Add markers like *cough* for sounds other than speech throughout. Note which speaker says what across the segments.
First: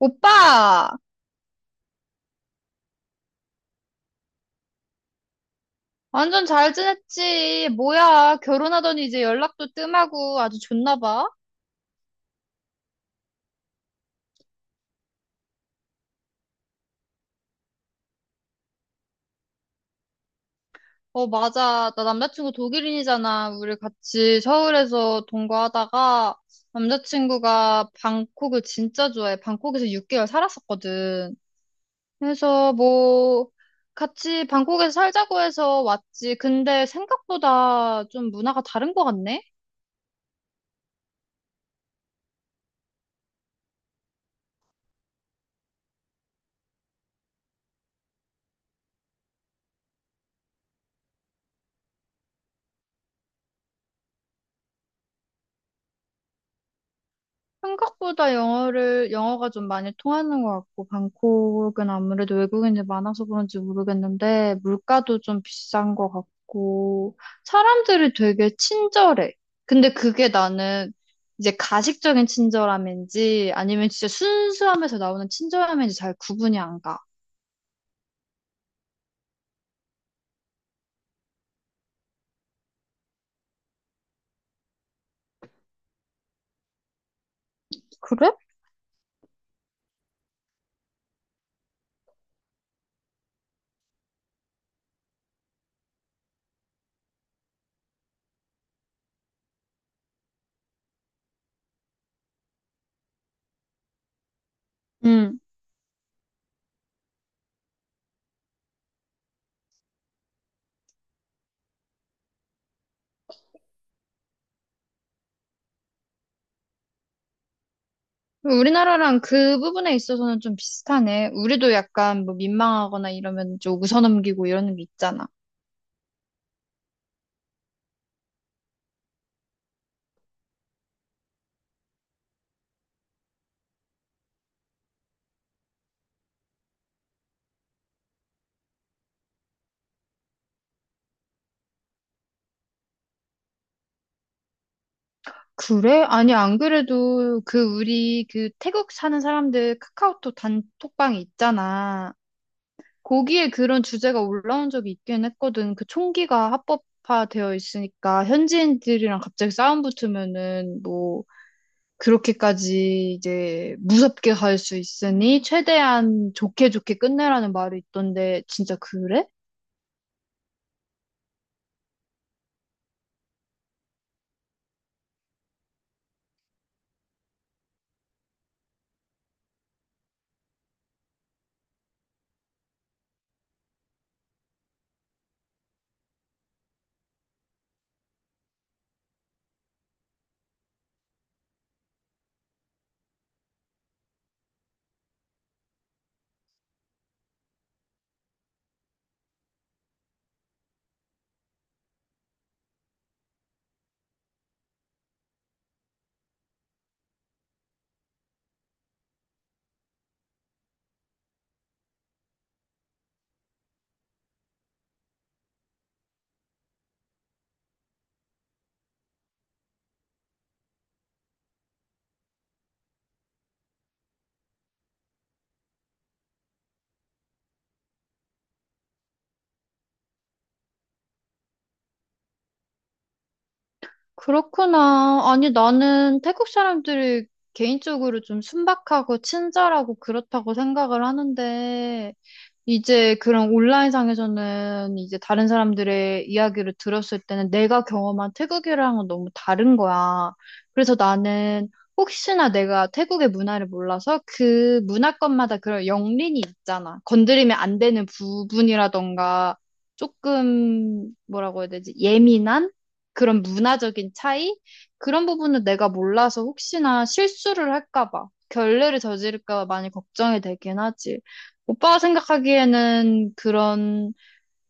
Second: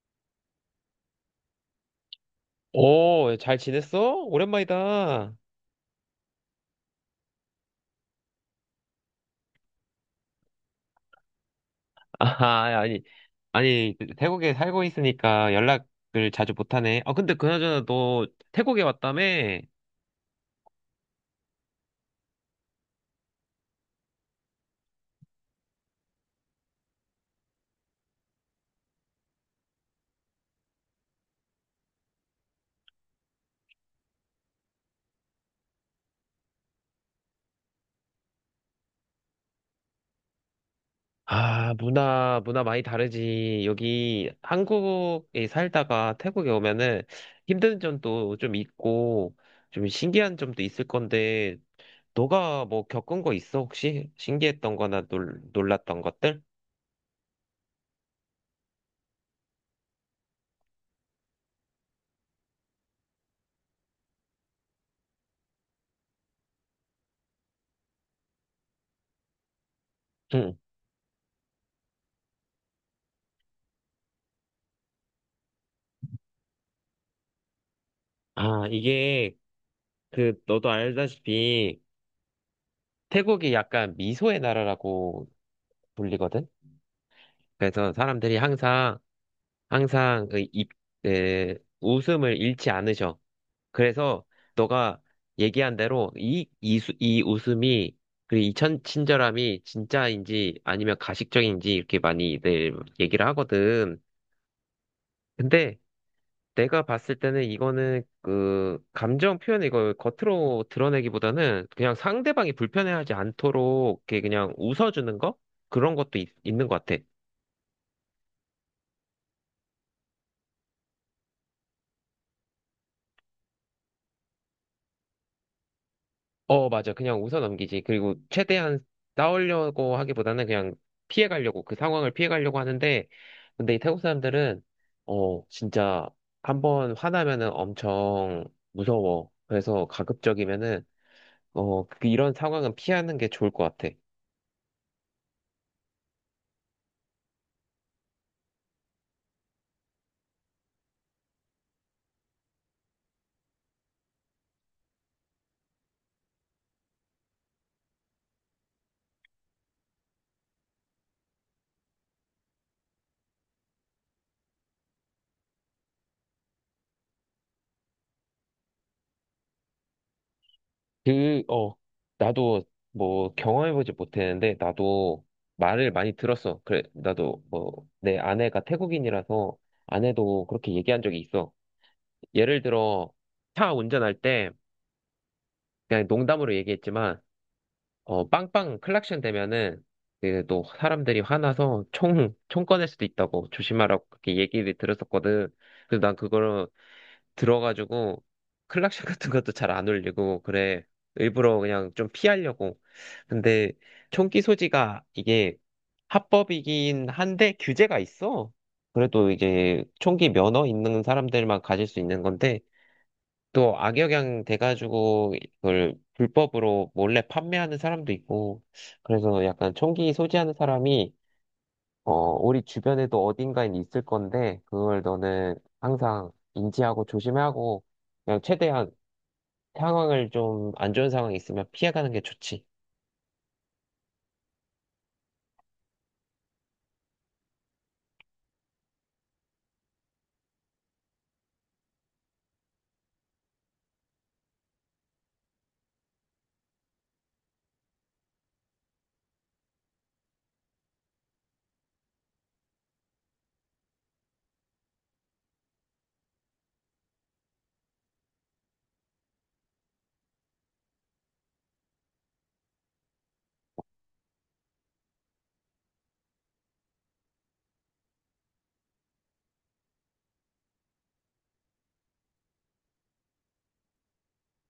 Speaker 1: 오빠,
Speaker 2: 오, 잘 지냈어? 오랜만이다.
Speaker 1: 완전 잘 지냈지? 뭐야, 결혼하더니 이제 연락도 뜸하고 아주 좋나 봐?
Speaker 2: 아, 아니, 아니, 태국에 살고 있으니까 연락을 자주 못하네. 아, 근데 그나저나 너 태국에 왔다며?
Speaker 1: 어, 맞아. 나 남자친구 독일인이잖아. 우리 같이 서울에서 동거하다가 남자친구가 방콕을 진짜 좋아해. 방콕에서 6개월 살았었거든. 그래서 뭐, 같이 방콕에서 살자고 해서 왔지. 근데 생각보다 좀 문화가 다른 것 같네?
Speaker 2: 아, 문화 많이 다르지. 여기 한국에 살다가 태국에 오면은 힘든 점도 좀 있고, 좀 신기한 점도 있을 건데, 너가 뭐 겪은 거 있어, 혹시? 신기했던 거나 놀랐던 것들?
Speaker 1: 생각보다 영어가 좀 많이 통하는 것 같고, 방콕은 아무래도 외국인이 많아서 그런지 모르겠는데, 물가도 좀 비싼 것 같고, 사람들이 되게 친절해. 근데 그게
Speaker 2: 응.
Speaker 1: 나는 이제 가식적인 친절함인지, 아니면 진짜 순수함에서 나오는 친절함인지 잘 구분이 안 가.
Speaker 2: 아, 이게, 너도 알다시피, 태국이 약간 미소의 나라라고 불리거든. 그래서
Speaker 1: 그래?
Speaker 2: 사람들이 항상 웃음을 잃지 않으셔. 그래서 너가 얘기한 대로 이 웃음이 그 친절함이 진짜인지 아니면 가식적인지 이렇게 많이들 얘기를 하거든.
Speaker 1: 음.
Speaker 2: 근데 내가 봤을 때는 이거는 그 감정 표현 이걸 겉으로 드러내기보다는 그냥 상대방이 불편해하지 않도록 이렇게 그냥 웃어주는 거 그런 것도 는것 같아.
Speaker 1: 우리나라랑 그 부분에 있어서는 좀 비슷하네. 우리도 약간 뭐 민망하거나 이러면 좀 웃어넘기고 이러는 게 있잖아.
Speaker 2: 어, 맞아. 그냥 웃어 넘기지. 그리고 최대한 싸우려고 하기보다는 그냥 피해가려고 그 상황을 피해가려고 하는데 근데 이 태국 사람들은 진짜 한번 화나면은 엄청 무서워. 그래서 가급적이면은 이런 상황은 피하는 게 좋을 것 같아.
Speaker 1: 그래? 아니, 안 그래도 그 우리 그 태국 사는 사람들 카카오톡 단톡방 있잖아. 거기에 그런 주제가 올라온 적이 있긴 했거든. 그 총기가 합법화되어 있으니까 현지인들이랑 갑자기 싸움 붙으면은 뭐 그렇게까지 이제 무섭게 갈 수 있으니 최대한 좋게 좋게 끝내라는 말이 있던데 진짜 그래?
Speaker 2: 그, 어, 나도 뭐 경험해보지 못했는데, 나도 말을 많이 들었어. 그래, 나도 뭐, 내 아내가 태국인이라서 아내도 그렇게 얘기한 적이 있어. 예를 들어, 차 운전할 때, 그냥 농담으로 얘기했지만, 어, 빵빵 클락션 되면은 그 또 사람들이 화나서 총 꺼낼 수도 있다고 조심하라고 그렇게 얘기를 들었었거든. 그래서 난 그걸 들어가지고 클락션 *laughs* 같은 것도 잘 안 울리고 그래. 일부러 그냥 좀 피하려고. 근데 총기 소지가 이게 합법이긴 한데 규제가 있어. 그래도 이제 총기 면허 있는 사람들만 가질 수 있는 건데 또 악영향 돼가지고 그걸 불법으로 몰래 판매하는 사람도 있고 그래서 약간 총기 소지하는 사람이 어 우리 주변에도 어딘가에 있을 건데 그걸 너는 항상 인지하고 조심해야 하고 그냥 최대한 상황을 좀 안 좋은 상황이 있으면 피해가는 게 좋지.
Speaker 1: 그렇구나. 아니, 나는 태국 사람들이 개인적으로 좀 순박하고 친절하고 그렇다고 생각을 하는데, 이제 그런 온라인상에서는 이제 다른 사람들의 이야기를 들었을 때는 내가 경험한 태국이랑은 너무 다른 거야. 그래서 나는 혹시나 내가 태국의 문화를 몰라서 그 문화권마다 그런 영린이 있잖아. 건드리면 안 되는 부분이라던가 조금 뭐라고 해야 되지? 예민한 그런 문화적인 차이? 그런 부분은 내가 몰라서 혹시나 실수를 할까 봐, 결례를 저지를까 봐 많이 걱정이 되긴 하지. 오빠가 생각하기에는 그런,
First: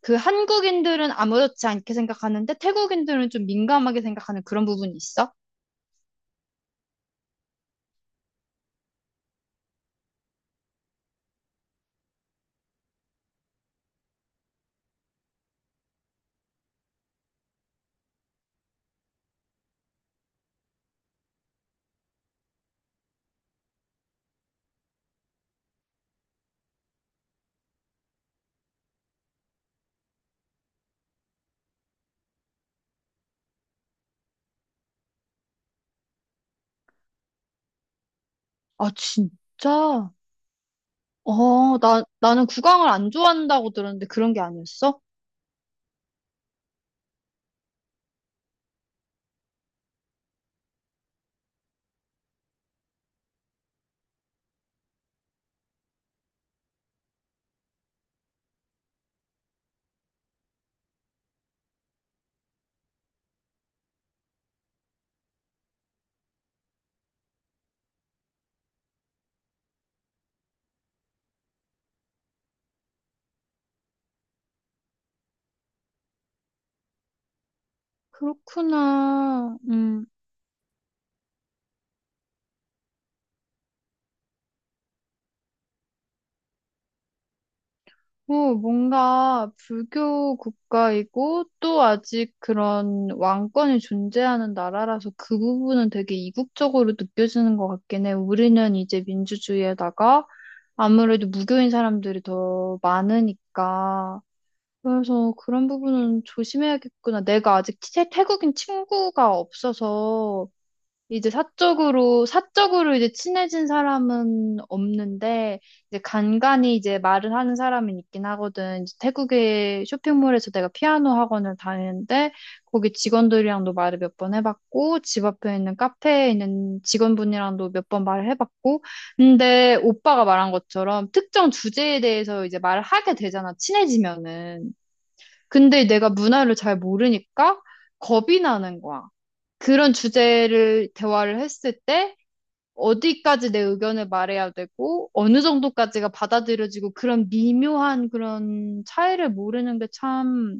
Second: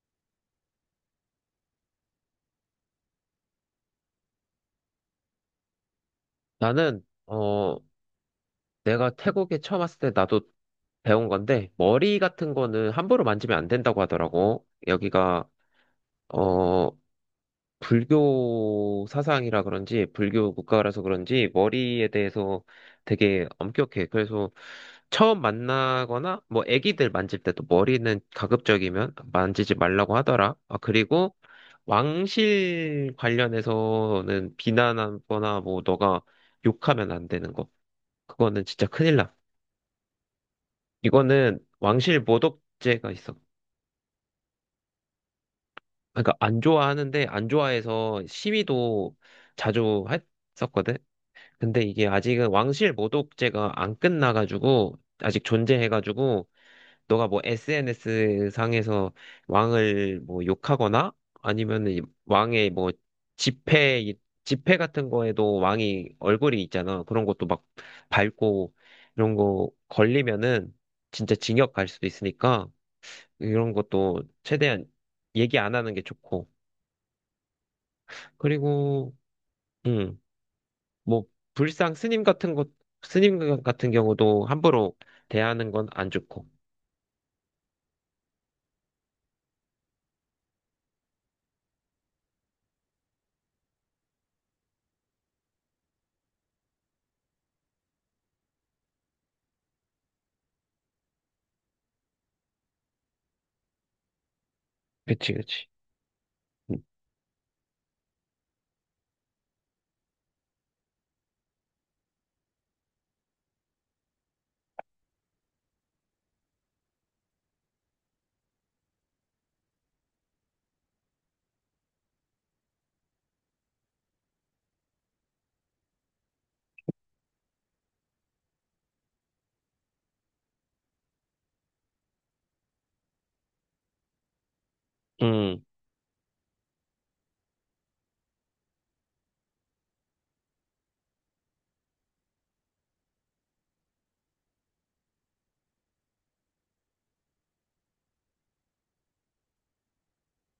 Speaker 1: 그 한국인들은 아무렇지 않게 생각하는데 태국인들은 좀 민감하게 생각하는 그런 부분이 있어?
Speaker 2: 나는 내가 태국에 처음 왔을 때 나도 배운 건데 머리 같은 거는 함부로 만지면 안 된다고 하더라고. 여기가 어, 불교 사상이라 그런지, 불교 국가라서 그런지, 머리에 대해서 되게 엄격해. 그래서 처음 만나거나, 뭐, 애기들 만질 때도 머리는 가급적이면 만지지 말라고 하더라. 아, 그리고 왕실 관련해서는 비난하거나, 뭐, 너가 욕하면 안 되는 거. 그거는 진짜
Speaker 1: 아,
Speaker 2: 큰일 나.
Speaker 1: 진짜?
Speaker 2: 이거는
Speaker 1: 어,
Speaker 2: 왕실
Speaker 1: 나는 국왕을
Speaker 2: 모독죄가
Speaker 1: 안
Speaker 2: 있어.
Speaker 1: 좋아한다고 들었는데 그런 게 아니었어?
Speaker 2: 그러니까 안 좋아하는데, 안 좋아해서 시위도 자주 했었거든. 근데 이게 아직은 왕실 모독죄가 안 끝나가지고 아직 존재해가지고 너가 뭐 SNS 상에서 왕을 뭐 욕하거나 아니면은 이 왕의 뭐 지폐 이- 지폐 같은 거에도 왕이 얼굴이 있잖아. 그런 것도 막 밟고 이런 거 걸리면은 진짜 징역 갈 수도 있으니까 이런 것도 최대한 얘기 안 하는 게 좋고 그리고
Speaker 1: 그렇구나. 음.
Speaker 2: 음. 뭐 불상 스님 같은 것 스님 같은 경우도 함부로 대하는 건 안 좋고.
Speaker 1: 어, 뭔가 불교 국가이고 또 아직 그런 왕권이 존재하는 나라라서 그 부분은 되게 이국적으로 느껴지는 것 같긴 해. 우리는 이제 민주주의에다가 아무래도 무교인 사람들이 더 많으니까.
Speaker 2: 그치,
Speaker 1: 그래서
Speaker 2: 그치.
Speaker 1: 그런 부분은 조심해야겠구나. 내가 아직 태국인 친구가 없어서 이제 사적으로 이제 친해진 사람은 없는데, 이제 간간이 이제 말을 하는 사람은 있긴 하거든. 이제 태국의 쇼핑몰에서 내가 피아노 학원을 다니는데, 거기 직원들이랑도 말을 몇 번 해봤고, 집 앞에 있는 카페에 있는 직원분이랑도 몇 번 말을 해봤고, 근데 오빠가 말한 것처럼 특정 주제에 대해서 이제 말을 하게 되잖아, 친해지면은.
Speaker 2: 음,
Speaker 1: 근데 내가 문화를 잘 모르니까 겁이 나는 거야. 그런 주제를 대화를 했을 때 어디까지 내 의견을 말해야 되고 어느 정도까지가 받아들여지고 그런 미묘한 그런 차이를 모르는 게 참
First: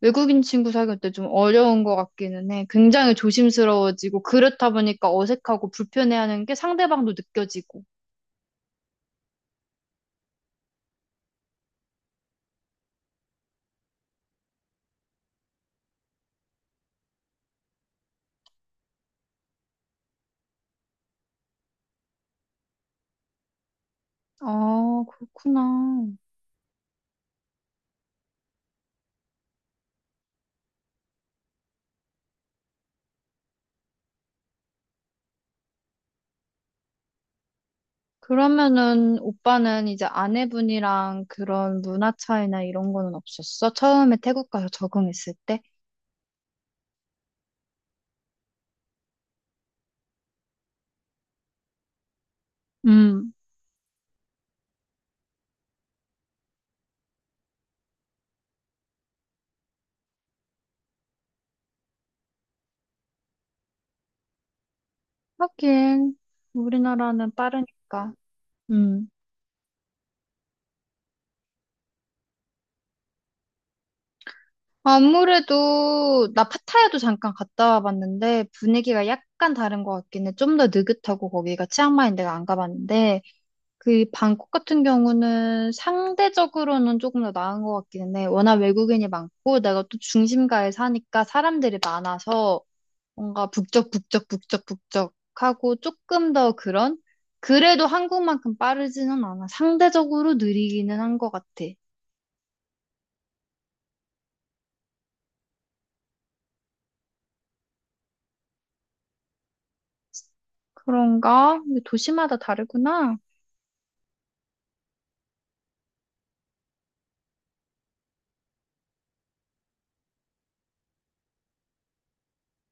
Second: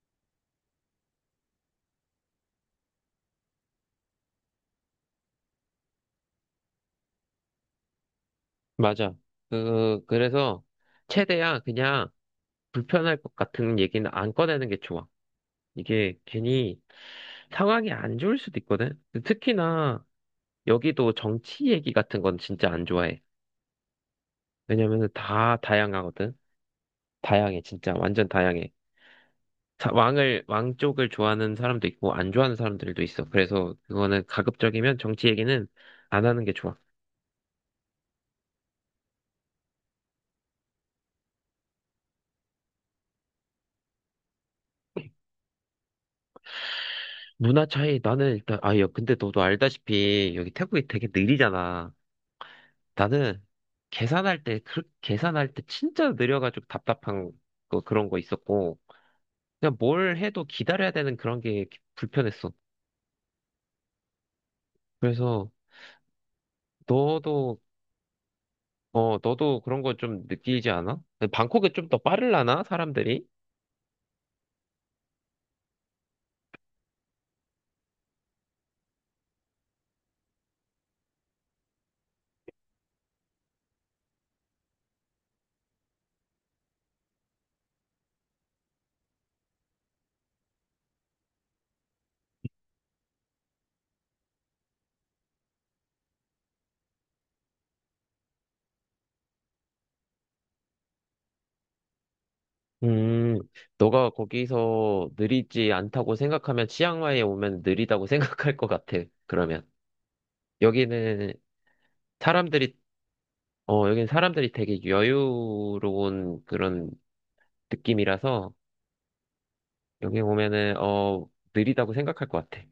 Speaker 1: 외국인 친구 사귈 때 좀 어려운 것 같기는 해. 굉장히 조심스러워지고 그렇다 보니까 어색하고 불편해하는 게 상대방도 느껴지고.
Speaker 2: 맞아. 그래서 최대한 그냥 불편할 것 같은 얘기는 안 꺼내는 게 좋아. 이게 괜히 상황이 안 좋을 수도 있거든. 특히나 여기도 정치 얘기 같은 건 진짜 안 좋아해.
Speaker 1: 아,
Speaker 2: 왜냐면 다
Speaker 1: 그렇구나.
Speaker 2: 다양하거든. 다양해, 진짜. 완전 다양해. 왕 쪽을 좋아하는 사람도 있고, 안 좋아하는 사람들도 있어. 그래서 그거는 가급적이면 정치 얘기는 안 하는 게 좋아.
Speaker 1: 그러면은 오빠는 이제 아내분이랑 그런 문화 차이나 이런 거는 없었어? 처음에 태국 가서 적응했을 때?
Speaker 2: 문화 차이, 나는 일단, 아, 야, 근데 너도 알다시피 여기 태국이 되게 느리잖아.
Speaker 1: 음.
Speaker 2: 나는 계산할 때 진짜 느려가지고 답답한 거, 그런 거 있었고, 그냥 뭘 해도 기다려야 되는 그런 게 불편했어. 그래서
Speaker 1: 하긴, 우리나라는
Speaker 2: 너도,
Speaker 1: 빠르니까. 음.
Speaker 2: 어, 너도 그런 거 좀 느끼지 않아? 방콕은 좀 더 빠르려나? 사람들이?
Speaker 1: 아무래도 나 파타야도 잠깐 갔다 와봤는데 분위기가 약간 다른 것 같긴 해. 좀 더 느긋하고 거기가 치앙마이 내가 안 가봤는데 그 방콕 같은 경우는 상대적으로는 조금 더 나은 것 같긴 해. 워낙 외국인이 많고 내가 또 중심가에 사니까 사람들이 많아서 뭔가 북적북적북적북적 하고 조금 더 그런 그래도 한국만큼 빠르지는 않아. 상대적으로 느리기는 한 것 같아.
Speaker 2: 음, 너가 거기서 느리지 않다고 생각하면 치앙마이에 오면 느리다고 *laughs* 생각할 것 같아. 그러면 여기는
Speaker 1: 그런가? 근데 도시마다
Speaker 2: 사람들이
Speaker 1: 다르구나.
Speaker 2: 어 여기는 사람들이 되게 여유로운 그런 느낌이라서 여기 오면은 어 느리다고 생각할 것 같아.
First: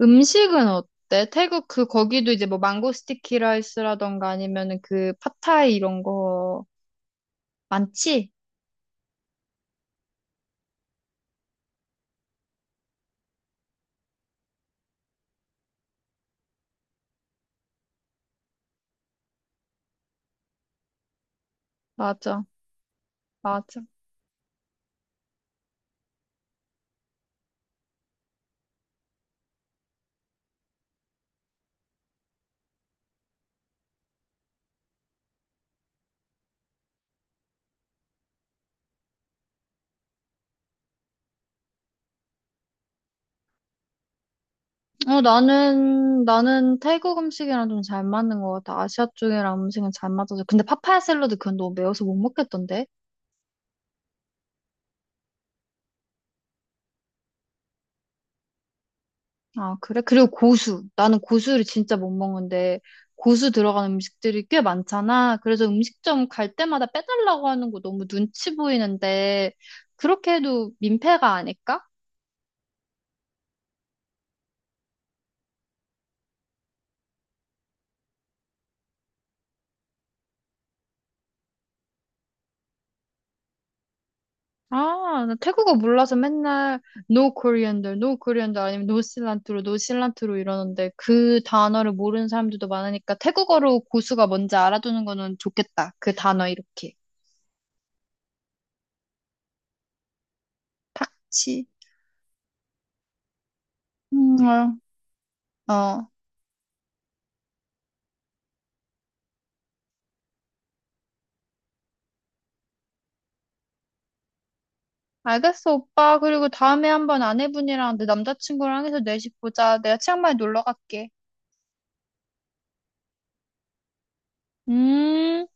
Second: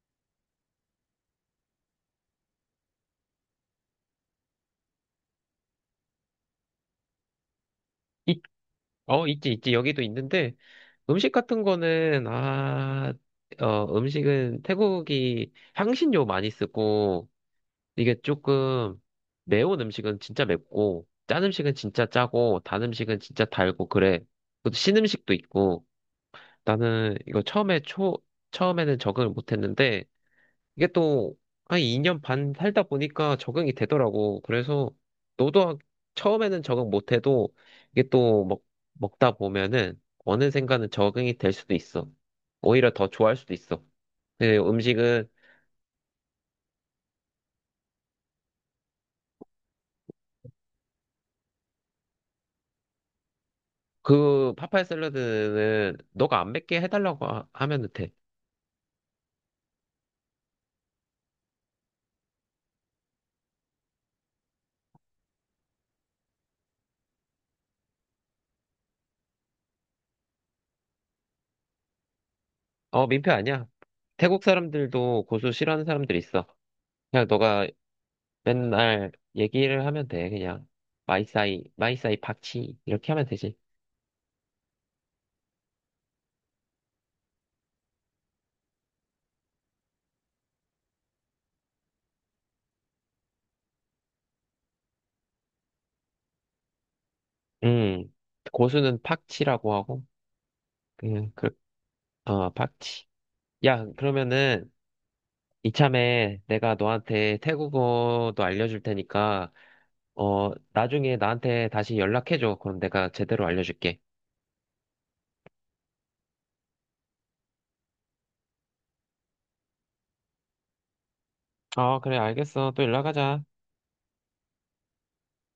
Speaker 1: 음식은 어때? 태국 그 거기도 이제 뭐 망고 스티키 라이스라던가 아니면은 그 팟타이 이런 거 많지?
Speaker 2: 있, 어 있지 여기도 있는데 음식 같은 거는 아 어 음식은 태국이 향신료 많이 쓰고 이게 조금 매운 음식은 진짜 맵고 짠 음식은 진짜
Speaker 1: 맞아.
Speaker 2: 짜고 단 음식은 진짜
Speaker 1: 맞아.
Speaker 2: 달고 그래. 그것도 신 음식도 있고 나는 이거 처음에 초 처음에는 적응을 못했는데 이게 또 한 2년 반 살다 보니까 적응이 되더라고. 그래서 너도 하- 처음에는 적응 못해도 이게 또 먹다 보면은 어느 순간은 적응이 될 수도 있어. 오히려 더 좋아할 수도 있어. 근데
Speaker 1: 어,
Speaker 2: 음식은
Speaker 1: 나는 태국 음식이랑 좀 잘 맞는 것 같아. 아시아 쪽이랑 음식은 잘 맞아서. 근데 파파야 샐러드 그건 너무 매워서 못 먹겠던데?
Speaker 2: 그 파파야 샐러드는 너가 안 맵게 하면 돼.
Speaker 1: 아, 그래? 그리고 고수. 나는 고수를 진짜 못 먹는데, 고수 들어간 음식들이 꽤 많잖아. 그래서 음식점 갈 때마다 빼달라고 하는 거 너무 눈치 보이는데, 그렇게 해도 민폐가 아닐까?
Speaker 2: 어, 민폐 아니야. 태국 사람들도 고수 싫어하는 사람들 있어. 그냥 너가 맨날 얘기를 하면 돼. 그냥 마이사이 팍치 이렇게 하면 되지.
Speaker 1: 아, 나 태국어 몰라서 맨날 no coriander, no coriander 아니면 no cilantro, no cilantro 이러는데 그 단어를 모르는 사람들도 많으니까 태국어로 고수가 뭔지 알아두는 거는 좋겠다. 그 단어 이렇게.
Speaker 2: 음, 고수는 팍치라고 하고 그냥 그,
Speaker 1: 팍치.
Speaker 2: 팍치. 야, 그러면은
Speaker 1: 어. 어.
Speaker 2: 이참에 내가 너한테 태국어도 알려줄 테니까 어, 나중에 나한테 다시 연락해줘. 그럼 내가 제대로 알려줄게.
Speaker 1: 알겠어, 오빠. 그리고 다음에 한번 아내분이랑 내 남자친구랑 해서 내집 보자. 내가 치앙마이 놀러 갈게.
Speaker 2: 아, 그래, 알겠어. 또 연락하자.
Speaker 1: 음.